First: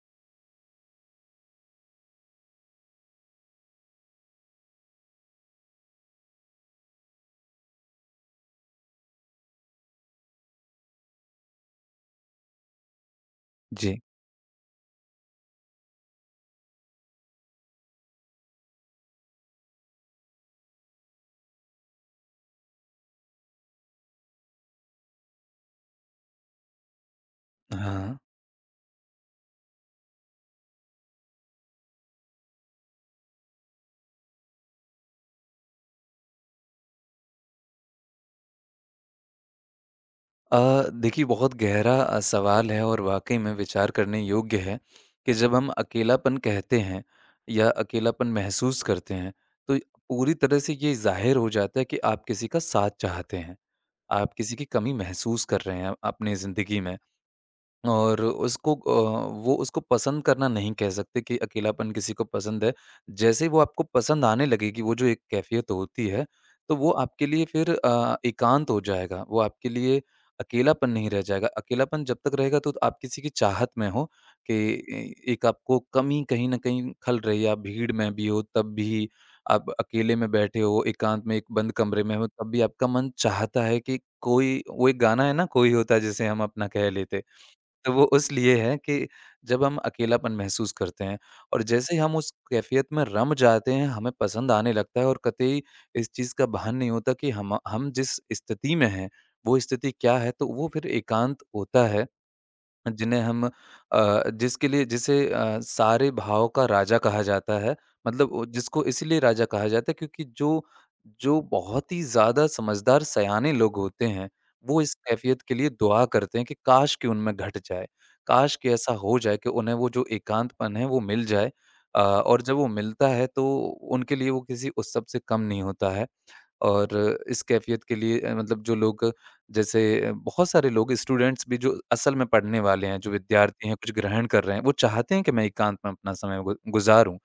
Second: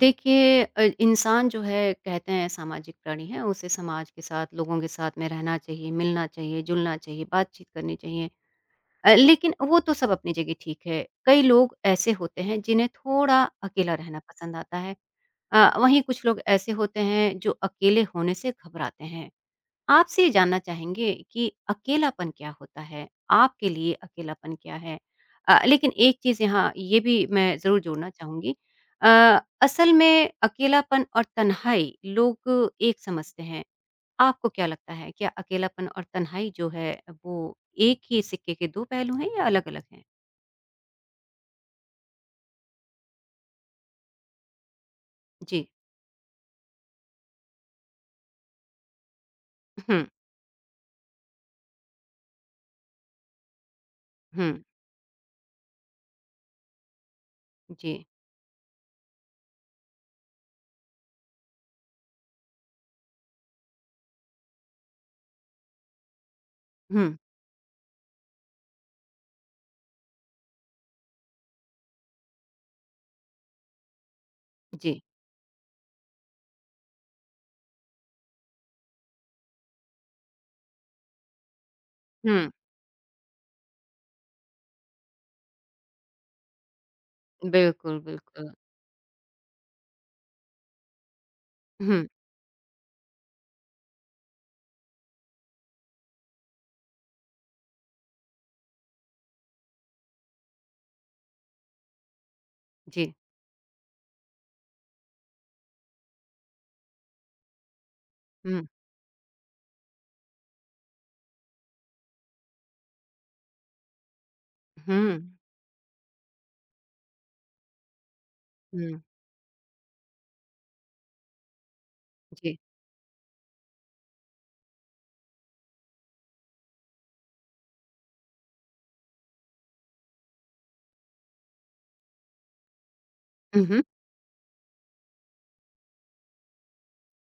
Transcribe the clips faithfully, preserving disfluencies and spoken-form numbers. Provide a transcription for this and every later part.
देखिए अ, इंसान जो है कहते हैं सामाजिक प्राणी है उसे समाज के साथ लोगों के साथ में रहना चाहिए मिलना चाहिए जुलना चाहिए बातचीत करनी चाहिए। अ, लेकिन वो तो सब अपनी जगह ठीक है, कई लोग ऐसे होते हैं जिन्हें थोड़ा अकेला जी, रहना पसंद आता है। अ, वहीं कुछ लोग ऐसे होते हैं जो अकेले होने से घबराते हैं। आपसे ये जानना चाहेंगे कि अकेलापन क्या होता है? आपके लिए अकेलापन क्या है? अ, लेकिन एक चीज़ यहाँ ये भी मैं ज़रूर जोड़ना हाँ। चाहूँगी। अ, असल में अकेलापन और तन्हाई लोग एक समझते हैं। आपको क्या लगता है? क्या अकेलापन और तन्हाई जो है वो एक ही सिक्के के दो पहलू हैं या अलग-अलग हैं? अ, देखिए बहुत गहरा अ, सवाल है और वाक़ई में विचार करने योग्य है कि जब जी। हम अकेलापन कहते हैं या अकेलापन महसूस करते हैं, तो हुँ, पूरी तरह से ये ज़ाहिर हो जाता है कि आप किसी का साथ चाहते हैं। आप हुँ, किसी की कमी महसूस कर रहे हैं अपनी ज़िंदगी में। जी। और उसको अ, वो उसको पसंद करना नहीं कह सकते कि अकेलापन किसी को पसंद है। जैसे ही वो आपको पसंद आने लगेगी, वो जो एक कैफ़ियत होती है, तो वो हुँ, आपके लिए फिर अ, एकांत हो जाएगा। वो आपके लिए अकेलापन नहीं रह जाएगा। अकेलापन जब तक रहेगा तो आप किसी की चाहत में हो कि जी। ए एक आपको कमी कहीं न कहीं खल रही है। आप भीड़ में भी हो तब भी, आप अकेले में बैठे हो, एकांत में एक बंद कमरे में हो हुँ, तब भी आपका मन चाहता है कि कोई वो एक गाना है ना कोई होता जिसे हम अपना कह लेते। तो बिल्कुल, वो उस बिल्कुल। लिए है कि जब हम अकेलापन महसूस करते हैं और जैसे ही हुँ, हम उस कैफ़ियत में रम जाते हैं, हमें पसंद आने लगता है और कतई इस चीज़ का भान नहीं होता कि हम हम जिस स्थिति में हैं, वो स्थिति क्या है? तो वो फिर एकांत होता है जी। जिन्हें हम अ, जिसके लिए जिसे अ, सारे भाव का राजा कहा जाता है। मतलब वो हुँ, जिसको इसीलिए राजा कहा जाता है क्योंकि जो जो बहुत ही ज़्यादा समझदार सयाने लोग होते हैं, वो इस हुँ, कैफ़ियत के लिए दुआ करते हैं कि काश कि उनमें घट जाए। काश कि ऐसा हुँ, हो जाए कि उन्हें वो जो एकांतपन है वो मिल जाए। अ, और जब जी। वो मिलता है तो उनके लिए वो किसी उत्सव से कम नहीं होता है। और इस कैफ़ियत के लिए, अ, मतलब जो लोग, जैसे बहुत सारे लोग स्टूडेंट्स भी, जो असल में पढ़ने वाले हैं, जो हुँ, विद्यार्थी हैं, हुँ, कुछ ग्रहण कर रहे हैं, वो चाहते हैं कि मैं एकांत में अपना समय गु गुज़ारूँ।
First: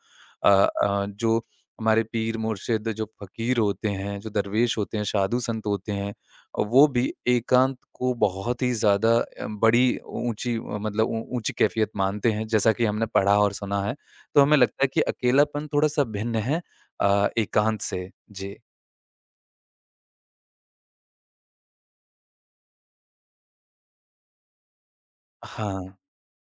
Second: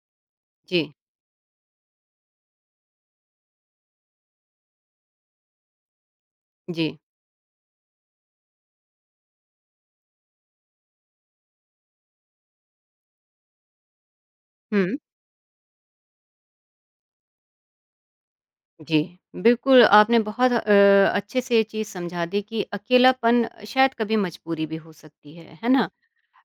अ जी। अ, जो हमारे पीर मुर्शिद, जो फ़कीर होते हैं, जो दरवेश होते हैं, साधु संत होते हैं, अ, वो जी। भी एकांत को बहुत ही ज़्यादा अ, बड़ी ऊँची, मतलब ऊ ऊँची कैफ़ियत मानते हैं, जैसा कि हमने पढ़ा और सुना है। तो हमें लगता है हुँ। कि अकेलापन थोड़ा-सा भिन्न है अ, एकांत से। जी। जी, बिल्कुल आपने बहुत अ, अच्छे से ये चीज़ समझा दी कि अकेलापन शायद कभी मजबूरी भी हो सकती है, है ना? हाँ।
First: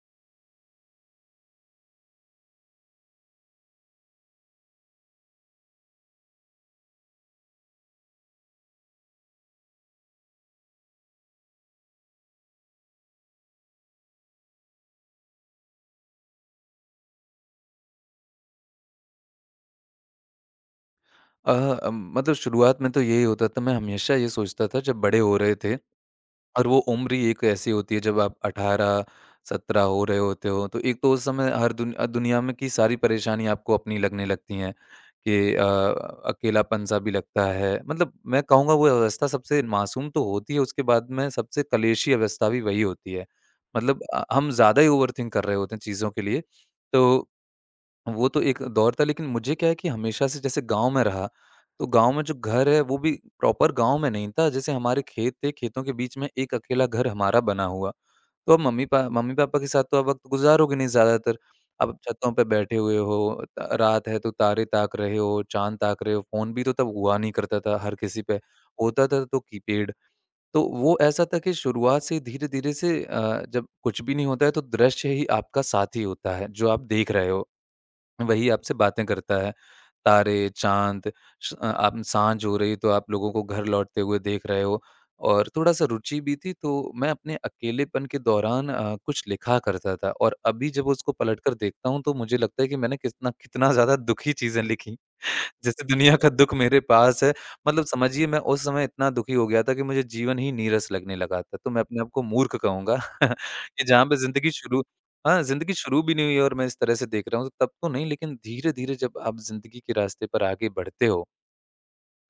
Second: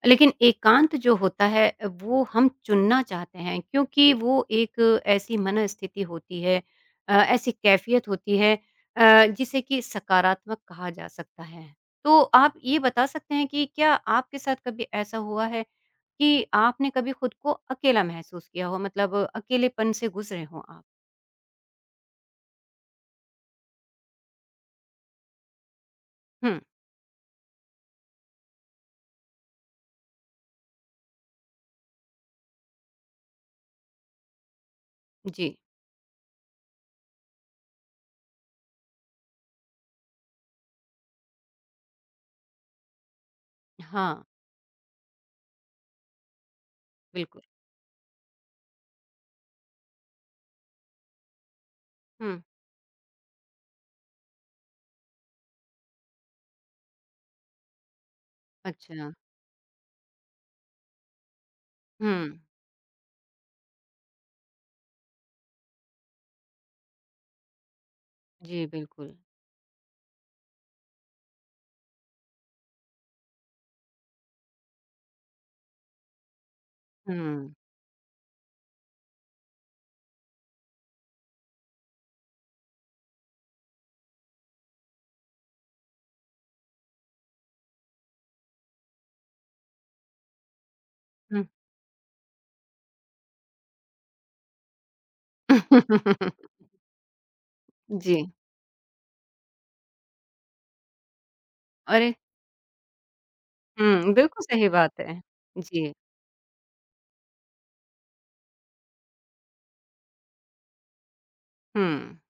लेकिन एकांत जो होता है वो हम चुनना चाहते हैं क्योंकि वो एक ऐसी मनःस्थिति होती है, अ, ऐसी कैफ़ियत होती है, अ, जिसे कि सकारात्मक कहा जा सकता है। तो आप ये बता सकते हैं कि क्या आपके साथ कभी ऐसा हुआ है कि आपने कभी खुद को अकेला महसूस किया हो, मतलब अकेलेपन से गुज़रे हों आप? अ, अम, मतलब शुरुआत में तो यही होता था, मैं हमेशा ये सोचता था जब बड़े हो रहे थे हुँ। और वो उम्र ही एक ऐसी होती है जब आप अठारह सत्रह हो रहे होते हो, तो एक तो उस समय हर दुन अ, दुनिया में की सारी परेशानी आपको अपनी लगने लगती हैं कि जी, अ, अकेलापन-सा भी लगता है। मतलब मैं कहूँगा वो अवस्था सबसे मासूम तो होती है, उसके बाद में सबसे कलेशी अवस्था भी वही होती है। मतलब हाँ, अ, हम ज़्यादा ही ओवरथिंक कर रहे होते हैं चीज़ों के लिए, तो बिल्कुल। वो तो एक दौर था। लेकिन मुझे क्या है कि हमेशा से जैसे गाँव में रहा, तो गाँव में जो हुँ, घर है वो भी प्रॉपर गाँव में नहीं था, जैसे हमारे खेत थे, खेतों के बीच में एक अकेला घर हमारा बना हुआ। तो अब मम्मी पा अच्छा, मम्मी-पापा के साथ तो आप वक़्त गुज़ारोगे नहीं ज़्यादातर। आप छतों हुँ, पे बैठे हुए हो, त रात है तो तारे ताक रहे हो, चाँद ताक रहे हो, फ़ोन भी तो तब हुआ नहीं करता था हर किसी पे, जी, होता बिल्कुल, था तो कीपैड। तो वो ऐसा था कि शुरुआत से धीरे-धीरे से, अ, जब कुछ भी नहीं होता है तो दृश्य ही आपका साथी होता है, जो आप देख रहे हो। हुँ, वही आपसे बातें करता है। तारे, चाँद, श अ, आप साँझ हो रही तो आप लोगों को घर लौटते हुए देख रहे हो, और थोड़ा-सा रुचि भी थी तो मैं अपने अकेलेपन के दौरान अ, कुछ लिखा करता था, और अभी जब उसको पलट हुँ। कर देखता हूँ तो मुझे लगता है कि मैंने कितना कितना ज़्यादा दुखी चीज़ें लिखी। जैसे दुनिया का दुख मेरे पास है, मतलब जी, समझिए मैं उस समय इतना दुखी हो गया था कि मुझे जीवन ही नीरस लगने लगा था, तो मैं अपने आप अरे, को मूर्ख कहूँगा कि जहाँ हुँ, पे बिल्कुल ज़िंदगी सही शुरू, बात है। हाँ, ज़िंदगी जी, शुरू भी नहीं हुई और मैं इस तरह से देख रहा हूँ, तो तब तो नहीं, लेकिन धीरे-धीरे जब आप ज़िंदगी के रास्ते पर आगे बढ़ते हो हुँ,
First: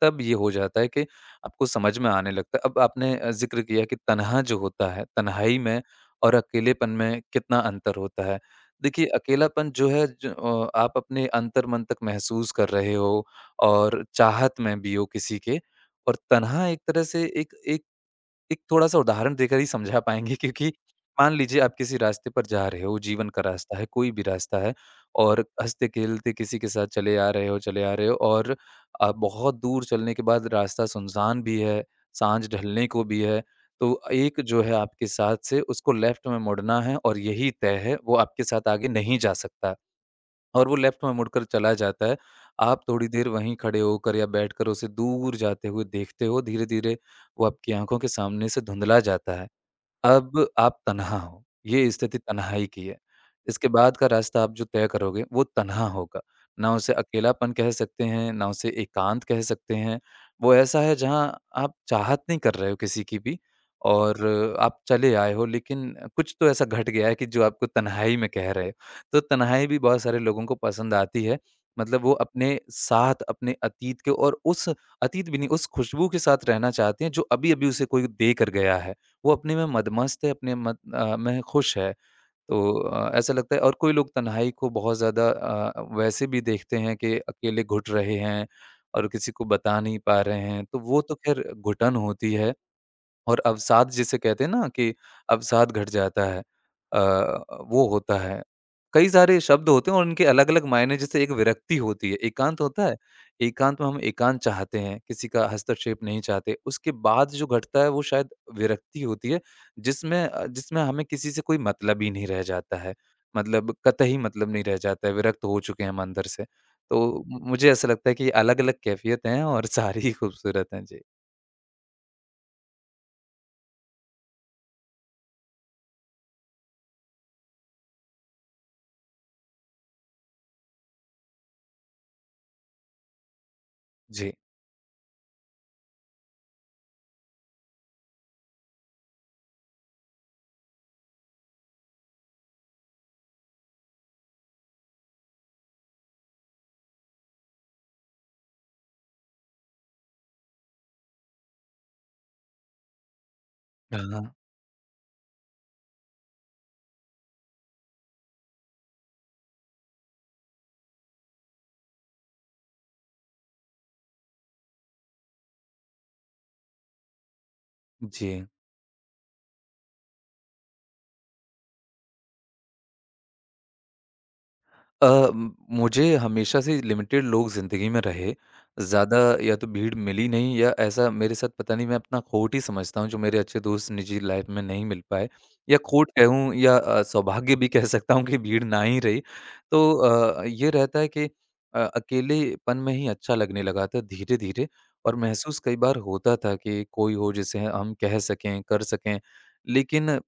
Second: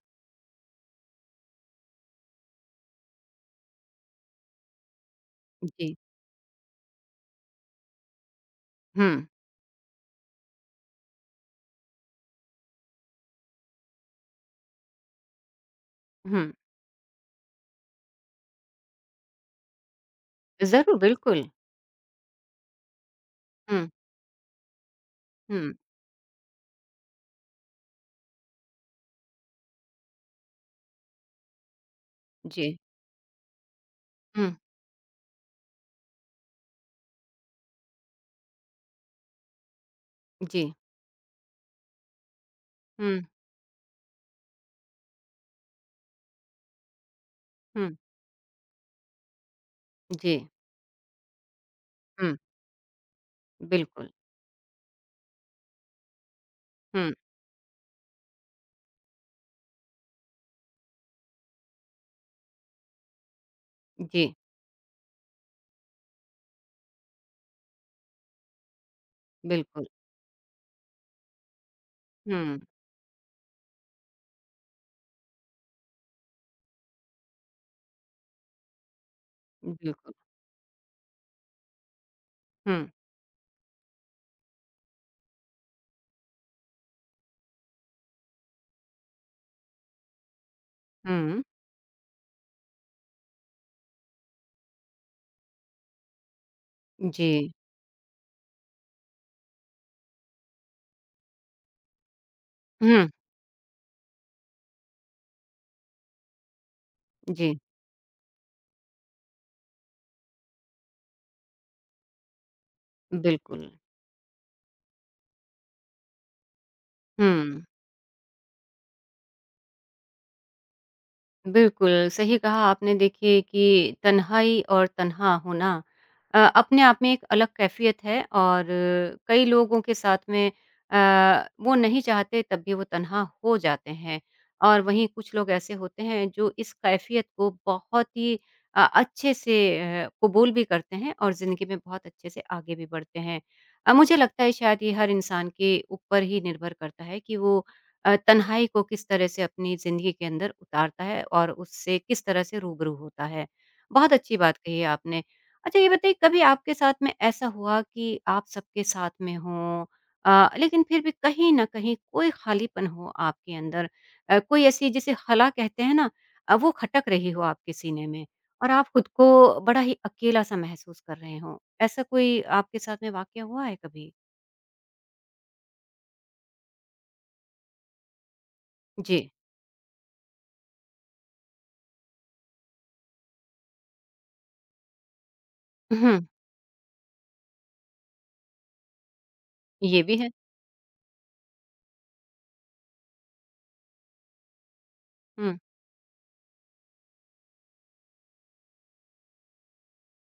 तब ये हो जाता है कि आपको समझ में आने लगता है। अब आपने अ, ज़िक्र किया कि तन्हा जो होता है, तन्हाई में जी, और अकेलेपन में कितना अंतर होता है। देखिए, हुँ, अकेलापन जो है, ज अ, आप अपने अंतर्मन तक महसूस कर रहे हो और चाहत में भी हो किसी के, और हुँ, तन्हा एक तरह से, एक एक एक थोड़ा-सा उदाहरण देकर ही समझा पाएँगे, क्योंकि ज़रूर, मान बिल्कुल, लीजिए आप किसी रास्ते पर जा रहे हो, जीवन का रास्ता है, हुँ, कोई भी रास्ता है, और हुँ, हँसते-खेलते किसी के साथ चले आ रहे हो, चले आ रहे हो और आप बहुत दूर चलने के बाद रास्ता सुनसान भी है, साँझ जी, ढलने को भी है, तो एक हुँ, जो है आपके साथ से, उसको लेफ्ट में मुड़ना है और यही तय है, वो आपके साथ आगे नहीं जा सकता। है। और जी, वो लेफ्ट में मुड़कर चला जाता है। आप थोड़ी हुँ, देर वहीं खड़े होकर या बैठकर उसे दूर जाते हुए देखते हो, धीरे-धीरे वो आपकी हुँ, आँखों के सामने से धुँधला जाता है। अब जी, आप तन्हा हो, ये स्थिति हुँ, तन्हाई की है। इसके बाद का बिल्कुल, रास्ता आप जो तय करोगे वो तन्हा होगा। ना उसे हुँ, अकेलापन कह सकते हैं, ना उसे एकांत कह सकते हैं। वो ऐसा है जहाँ आप चाहत नहीं कर रहे हो किसी की भी, और जी, आप चले आए हो, लेकिन कुछ तो ऐसा घट गया है कि जो आपको तन्हाई में कह रहे हो। तो तन्हाई भी बिल्कुल, बहुत सारे लोगों को पसंद आती है। मतलब वो हुँ, अपने साथ, अपने अतीत के, और उस अतीत भी नहीं, उस खुशबू के साथ रहना चाहते हैं जो अभी-अभी उसे कोई देकर गया है। वो अपने में बिल्कुल, मदमस्त है, अपने मत अ, में खुश है। तो हुँ, अ, ऐसा लगता है। और कोई लोग तन्हाई को बहुत ज़्यादा, अ, वैसे भी देखते हैं कि अकेले घुट रहे हैं और किसी को बता नहीं पा रहे हैं, तो वो तो हुँ, ख़ैर घुटन होती है। और अवसाद जिसे कहते हैं ना, कि अवसाद घट जाता है, अ, जी, वो होता है। कई सारे शब्द होते हैं और उनके अलग-अलग मायने, जैसे एक विरक्ति होती है, एकांत होता है, हुँ, एकांत में हम एकांत चाहते हैं, किसी का हस्तक्षेप नहीं चाहते। उसके बाद जो जी, घटता है वो शायद विरक्ति होती है जिसमें अ, जिसमें हमें किसी से कोई मतलब ही नहीं रह जाता है। बिल्कुल, मतलब कतई मतलब नहीं रह जाता है, विरक्त हो चुके हैं हम अंदर से। तो मु हुँ। मुझे ऐसा लगता है कि अलग-अलग कैफ़ियत हैं और सारी ही खूबसूरत हैं। जी। बिल्कुल, सही कहा आपने। देखिए कि तन्हाई और तन्हा होना अ, अपने आप में एक अलग कैफ़ियत है, और कई लोगों के साथ में अ, वो नहीं चाहते तब भी वो तन्हा हो जाते हैं। जी। और वहीं कुछ लोग ऐसे होते हैं जो इस कैफ़ियत को बहुत ही अ, अच्छे से अ, कबूल भी करते हैं और ज़िंदगी में बहुत अच्छे से आगे भी बढ़ते हैं। अ, मुझे लगता है शायद ये हर इंसान के ऊपर ही निर्भर करता है कि वो अ, तन्हाई को किस तरह से अपनी ज़िंदगी के अंदर उतारता है और उससे किस तरह से रूबरू होता है। हाँ, बहुत हाँ। अच्छी बात कही है आपने। अच्छा ये बताइए, कभी आपके साथ में ऐसा हुआ कि आप सबके साथ में हों, अ, लेकिन फिर भी कहीं न कहीं कोई खालीपन हो आपके अंदर, अ, कोई ऐसी जिसे खला कहते हैं ना, अ, वो खटक रही हो आपके सीने में, जी। और आप खुद को बड़ा ही अकेला-सा महसूस कर रहे हों। ऐसा कोई आपके साथ में वाक़या हुआ है कभी? अ, म- मुझे हमेशा से लिमिटेड लोग ज़िंदगी में रहे जी। ज़्यादा। या तो भीड़ मिली नहीं, या ऐसा मेरे साथ, पता नहीं, मैं अपना खोट ही समझता हूँ जो मेरे अच्छे दोस्त निजी लाइफ में नहीं मिल पाए, या खोट हुँ, कहूँ या अ, सौभाग्य भी कह सकता हूँ कि भीड़ ना ही रही। तो ये भी है। अ, ये रहता है कि अ, अकेलेपन में ही अच्छा लगने लगा था धीरे धीरे, और हुँ। महसूस कई बार होता था कि कोई हो जिसे हम कह सकें, कर सकें। लेकिन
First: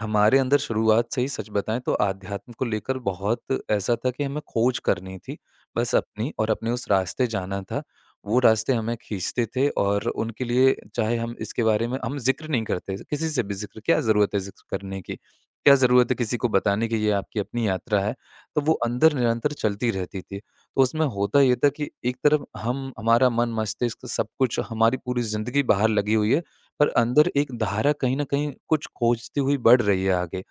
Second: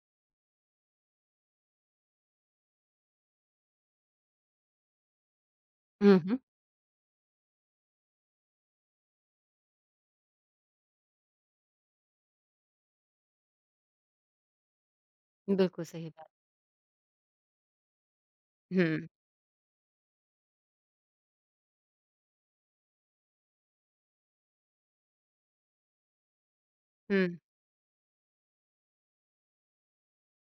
हमारे अंदर शुरुआत से ही, सच बताएँ, तो आध्यात्म को लेकर बहुत ऐसा था कि हमें खोज करनी थी, बस हुँ, अपनी हुँ। और अपने उस रास्ते जाना था। वो रास्ते हमें खींचते थे, और उनके लिए, चाहे हम इसके बारे में हम ज़िक्र नहीं करते, किसी से भी ज़िक्र, क्या ज़रूरत है ज़िक्र करने की? क्या बिल्कुल सही ज़रूरत है बात। किसी को बताने की, ये आपकी अपनी यात्रा है? तो वो हुँ, अंदर निरंतर चलती रहती थी। तो उसमें होता ये था कि एक तरफ हम, हमारा मन, मस्तिष्क, सब कुछ, हमारी पूरी ज़िंदगी बाहर लगी हुई है, पर अंदर हुँ, एक धारा कहीं न कहीं कुछ खोजती हुई बढ़ रही है आगे।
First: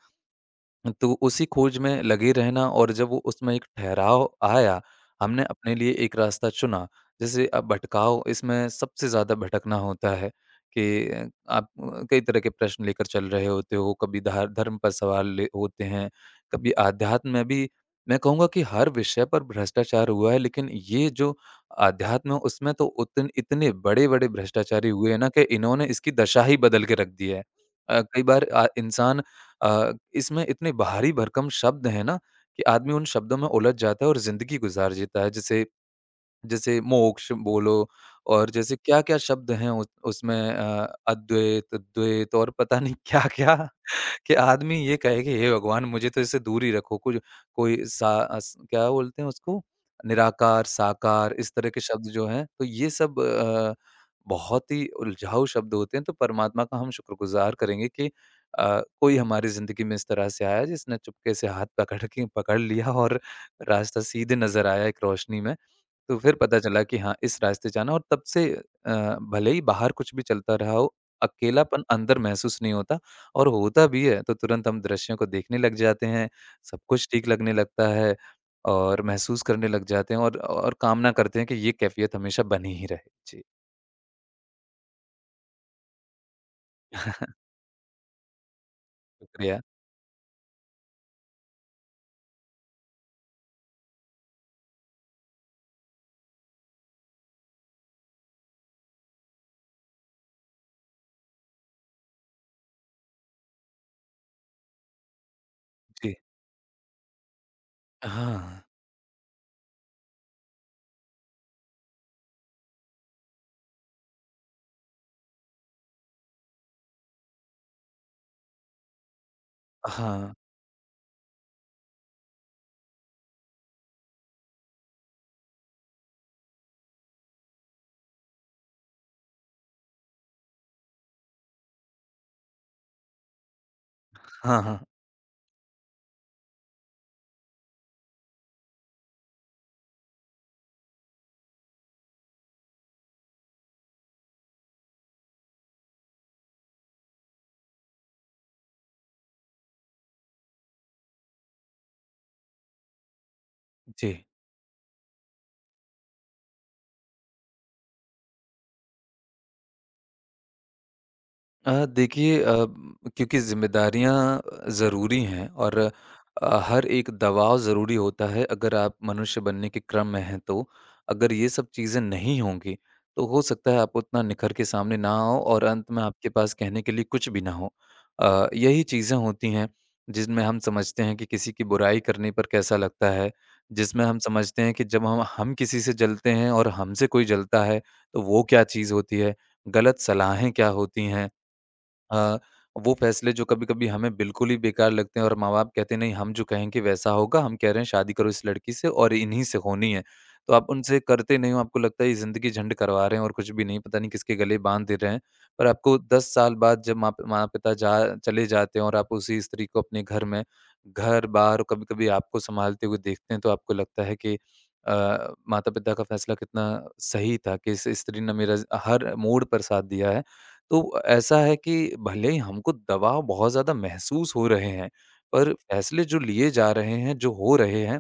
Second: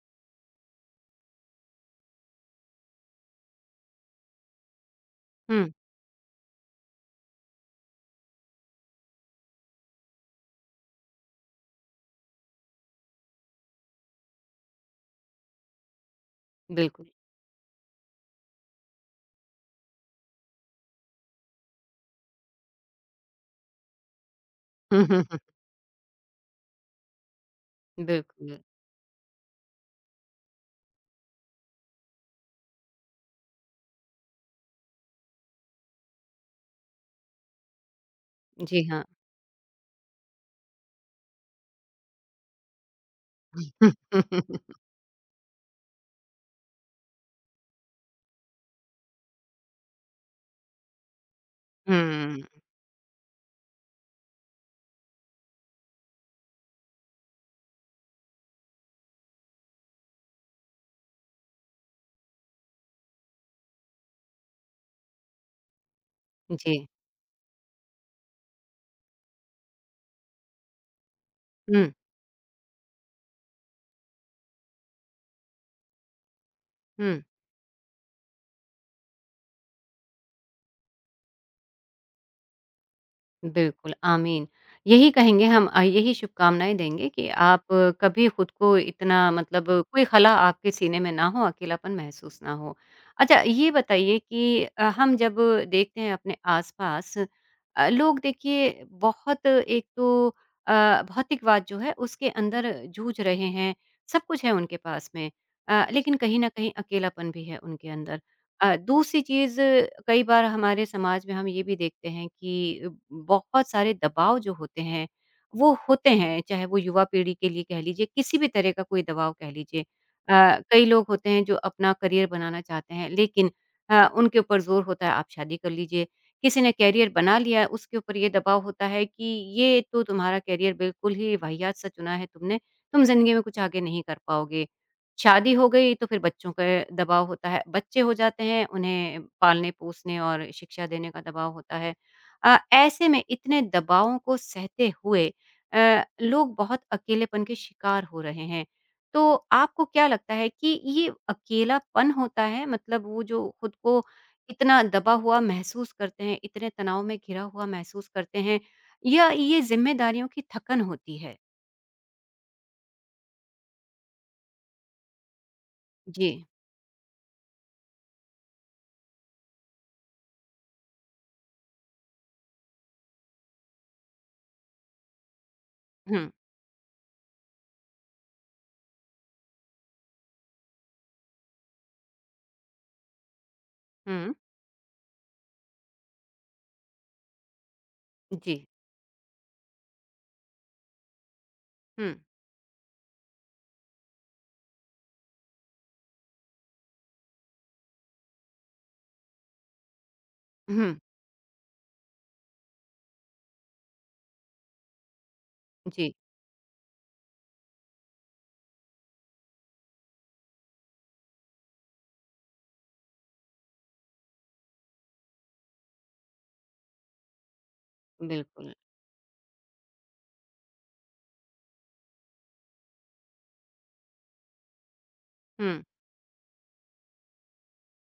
तो उसी खोज में लगे रहना, और जब वो उसमें एक ठहराव आया, हमने हुँ, अपने लिए एक रास्ता चुना। जैसे अब भटकाव, इसमें सबसे ज़्यादा भटकना होता है कि आप कई तरह के प्रश्न लेकर चल रहे होते हो, कभी धा धर्म पर सवाल ले होते हैं, कभी बिल्कुल। आध्यात्म में भी। मैं कहूँगा कि हर विषय पर भ्रष्टाचार हुआ है, लेकिन ये जो आध्यात्म है, उसमें तो उतन इतने बड़े-बड़े भ्रष्टाचारी हुँ, हुए हैं हुँ, ना, हुँ, कि इन्होंने इसकी दशा ही बदल के रख दी है। अ, कई बार बिल्कुल, अ, इंसान, अ, इसमें इतने भारी भरकम शब्द हैं ना कि आदमी उन शब्दों में उलझ जाता है और ज़िंदगी गुज़ार जीता है। जैसे, जैसे मोक्ष बोलो, और जैसे जी हाँ। क्या-क्या शब्द हैं उस उसमें, अ, अद्वैत, द्वैत और पता नहीं क्या-क्या, कि आदमी ये कहे कि हे भगवान, मुझे तो इससे दूर ही रखो। कुछ कोई सा, अस क्या बोलते हैं उसको? निराकार, साकार इस तरह के शब्द जो हुँ, हैं तो ये सब अ, बहुत ही उलझाऊ शब्द होते हैं। तो परमात्मा का हम शुक्रगुज़ार करेंगे कि अ, कोई हमारी ज़िंदगी में इस तरह से आया जिसने चुपके से हाथ पकड़ के पकड़ लिया और रास्ता सीधे नज़र आया एक रोशनी में। तो फिर पता चला जी, कि हाँ, इस रास्ते जाना और तब से अ, भले ही बाहर कुछ भी चलता रहा हो, अकेलापन हुँ, अंदर महसूस नहीं होता। और होता भी है, तो तुरंत हम दृश्यों को देखने लग जाते हैं, सब कुछ हुँ। ठीक लगने लगता है और महसूस करने लग जाते हैं और और कामना करते हैं कि ये कैफ़ियत हमेशा बनी ही रहे। जी। बिल्कुल, आमीन। यही कहेंगे हम, अ, यही शुभकामनाएँ देंगे कि बिल्कुल। आप अ, कभी खुद को इतना, शुक्रिया। मतलब कोई खला आपके सीने में ना हो, अकेलापन महसूस ना हो। अच्छा ये बताइए कि अ, हम जब देखते हैं अपने आस-पास, अ, लोग, देखिए बहुत, एक तो अ, भौतिकवाद जो है उसके अंदर जूझ रहे हैं, सब कुछ है उनके पास में, अ, जी। लेकिन कहीं न कहीं अकेलापन भी है उनके अंदर। हाँ। अ, दूसरी चीज़, कई बार हमारे समाज में हम ये भी देखते हैं कि बहुत सारे दबाव जो होते हैं, वो होते हैं, चाहे वो युवा पीढ़ी के लिए कह लीजिए, किसी भी तरह का कोई दबाव कह लीजिए। हाँ। अ, कई लोग होते हैं जो अपना करियर बनाना चाहते हैं, लेकिन अ, उनके ऊपर ज़ोर होता है आप शादी कर लीजिए। किसी ने करियर बना लिया है, उसके ऊपर ये दबाव होता है कि ये तो तुम्हारा करियर बिल्कुल ही वाहियात सा चुना है तुमने, तुम ज़िंदगी में कुछ आगे नहीं कर हाँ, पाओगे। हाँ। शादी हो गई तो फिर बच्चों का दबाव होता है, बच्चे हो जाते हैं उन्हें पालने-पोसने और शिक्षा देने का दबाव होता है। अ, ऐसे में इतने दबावों को सहते हुए अ, लोग बहुत अकेलेपन के शिकार हो रहे हैं। तो आपको क्या लगता है कि ये अकेलापन होता है, मतलब वो जो खुद को जी। इतना दबा हुआ महसूस करते हैं, इतने तनाव में घिरा हुआ महसूस करते हैं, या ये ज़िम्मेदारियों की थकन होती है? अ, देखिए, अ, क्योंकि ज़िम्मेदारियाँ ज़रूरी हैं। और जी। अ, हर एक दबाव ज़रूरी होता है अगर आप मनुष्य बनने के क्रम में हैं तो। अगर ये सब चीज़ें नहीं होंगी, तो हो सकता है आप उतना निखर के सामने ना आओ और अंत में हुँ, आपके पास कहने के लिए कुछ भी ना हो। अ, यही चीज़ें होती हैं जिनमें हम समझते हैं कि किसी की बुराई करने पर कैसा लगता है, जिसमें हम हुँ। समझते हैं कि जब हम हम किसी से जलते हैं और हमसे कोई जलता है, तो वो जी। क्या चीज़ होती है, गलत सलाहें क्या होती हैं। हुँ, अ, वो फैसले जो कभी-कभी हमें बिल्कुल ही बेकार लगते हैं और माँ-बाप कहते हैं नहीं हम जो कहेंगे वैसा होगा, हम कह रहे हैं शादी करो इस लड़की से और इन्हीं से होनी है। तो आप हुँ। उनसे करते नहीं हो, आपको लगता है ये ज़िंदगी झंड करवा रहे हैं और कुछ भी नहीं, पता नहीं किसके गले बाँध दे रहे हैं। पर आपको जी, दस साल बाद जब माँ माता-पिता जा चले जाते हैं और आप उसी स्त्री को अपने घर में, घर-बार और कभी-कभी आपको सँभालते हुए देखते हैं तो आपको लगता है कि अ, माता-पिता का फैसला कितना सही था कि इस स्त्री ने मेरा बिल्कुल। हर मोड़ पर साथ दिया है। तो ऐसा है कि भले ही हमको दबाव बहुत ज़्यादा महसूस हो रहे हैं, पर हुँ। फैसले जो लिए जा रहे हैं, जो हो रहे हैं,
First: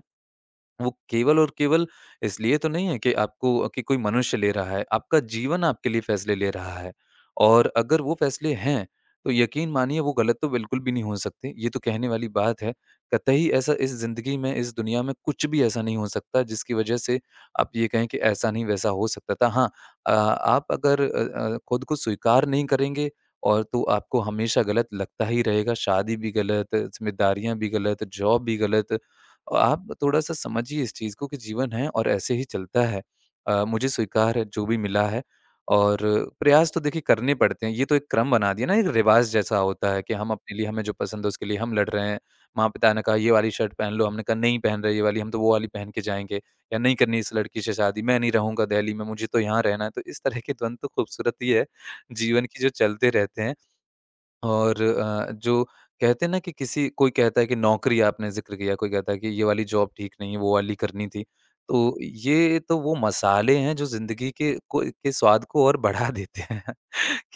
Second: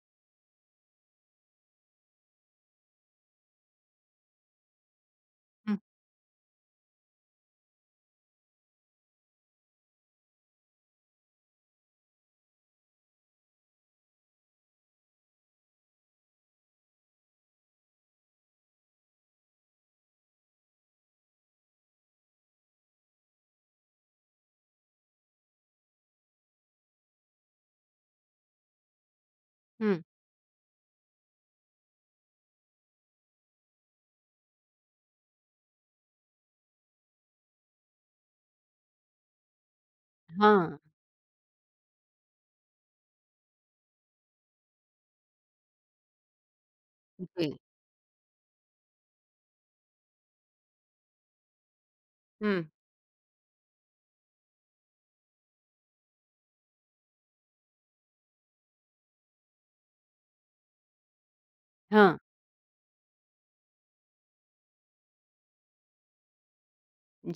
वो केवल और केवल इसलिए तो नहीं है कि आपको कि कोई मनुष्य ले रहा है, आपका जीवन हुँ, आपके लिए फैसले ले रहा है। और अगर वो फैसले हैं, तो यकीन मानिए वो गलत तो बिल्कुल भी नहीं हो सकते। ये तो कहने वाली बात है। कतई ऐसा इस ज़िंदगी में, इस दुनिया में कुछ भी ऐसा नहीं हो सकता जिसकी वजह से आप ये कहें कि ऐसा नहीं वैसा हो सकता था। हाँ, अ, आप अगर अ अ, खुद को स्वीकार नहीं करेंगे और तो आपको हमेशा गलत लगता ही रहेगा। शादी भी गलत, ज़िम्मेदारियाँ भी गलत, जॉब भी गलत। आप हुँ। थोड़ा-सा समझिए इस चीज़ को कि जीवन है और ऐसे ही चलता है। अ, मुझे स्वीकार है जो भी मिला है और प्रयास तो देखिए करने पड़ते हैं। ये तो एक क्रम बना दिया ना, एक रिवाज़ जैसा होता है कि हम अपने लिए, हाँ, हमें जो पसंद है उसके लिए हम लड़ रहे हैं। माँ-पिता ने कहा ये वाली शर्ट पहन लो, हमने कहा नहीं पहन रहे ये वाली, हम तो वो वाली पहन के जाएँगे या नहीं करनी इस जी। लड़की से शादी, मैं नहीं रहूँगा दहली में, मुझे तो यहाँ रहना है। तो इस तरह के द्वंद तो खूबसूरती है जीवन की, हुँ। जो चलते रहते हैं। और अ, जो कहते हैं ना कि किसी कोई कहता है कि नौकरी आपने ज़िक्र किया, कोई कहता है कि ये वाली जॉब ठीक नहीं है, वो वाली करनी थी। तो हाँ, ये तो वो मसाले हैं जो ज़िंदगी के को के स्वाद को और बढ़ा देते हैं।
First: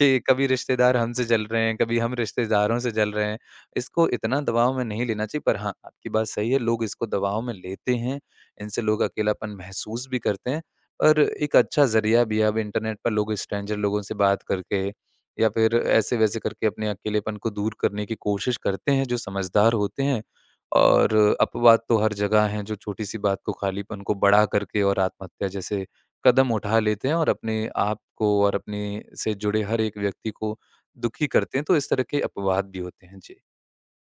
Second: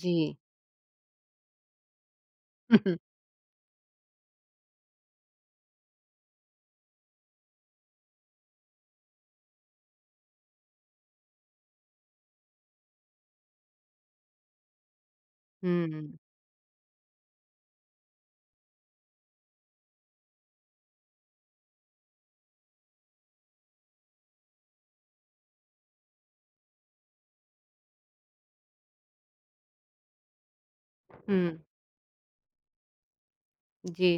जी। कभी रिश्तेदार हमसे जल रहे हैं, कभी हम रिश्तेदारों से जल रहे हैं। इसको इतना दबाव में नहीं लेना चाहिए, पर हाँ, आपकी बात सही है, लोग इसको दबाव में लेते हैं, इनसे लोग अकेलापन महसूस भी करते हैं। और एक अच्छा ज़रिया भी है, अब इंटरनेट पर लोग स्ट्रेंजर लोगों से बात करके या फिर ऐसे-वैसे करके अपने अकेलेपन को दूर करने की कोशिश करते हैं, जो समझदार होते हैं। और अपवाद तो हर जगह हैं, जो छोटी-सी बात को, खालीपन को बड़ा करके और आत्महत्या जैसे कदम उठा लेते हैं और अपने आप को और अपने से जुड़े हर एक व्यक्ति को दुखी हुँ। करते हैं, तो इस तरह के अपवाद भी होते हैं। जी। जी।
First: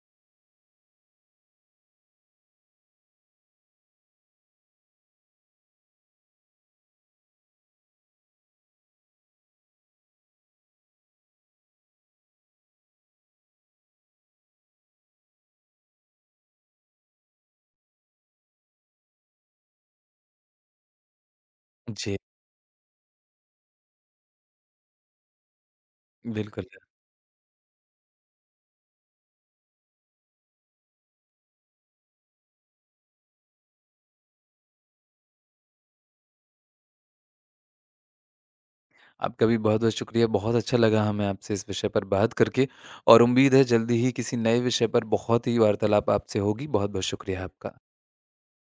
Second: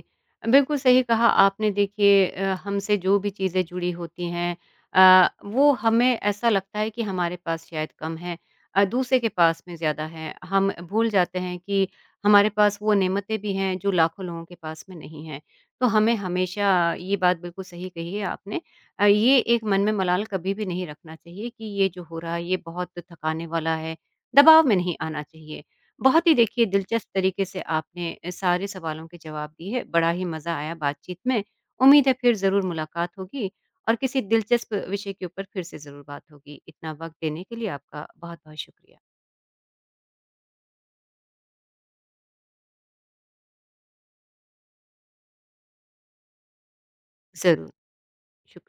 बिल्कुल सही कहा आपने। देखिए, अ, हमसे जो भी चीज़ें जुड़ी होती हैं अ, वो हमें ऐसा लगता है कि हमारे पास शायद कम है, अ, दूसरे के पास में ज़्यादा है। हम भूल जाते हैं कि हमारे पास वो नेमतें भी हैं जो लाखों लोगों के पास में नहीं हैं। तो हमें हमेशा ये बात, बिल्कुल सही कही है आपने। अ, ये एक मन में मलाल कभी भी नहीं रखना चाहिए कि ये जो जी, हो रहा है ये बहुत थकाने वाला है, दबाव में नहीं आना चाहिए। बहुत ही, देखिए, बिल्कुल। दिलचस्प तरीके से आपने अ, सारे सवालों के जवाब दिए हैं। बड़ा ही मज़ा आया बातचीत में। उम्मीद है फिर ज़रूर मुलाकात होगी और किसी दिलचस्प विषय के ऊपर फिर से ज़रूर बात होगी। इतना वक़्त देने के लिए आपका बहुत-बहुत शुक्रिया। आपका भी बहुत-बहुत शुक्रिया। बहुत अच्छा लगा हमें आपसे इस विषय पर बात करके और उम्मीद है जल्दी ही किसी नए विषय पर बहुत ही वार्तालाप आपसे होगी। बहुत-बहुत शुक्रिया ज़रूर, आपका। शुक्रिया।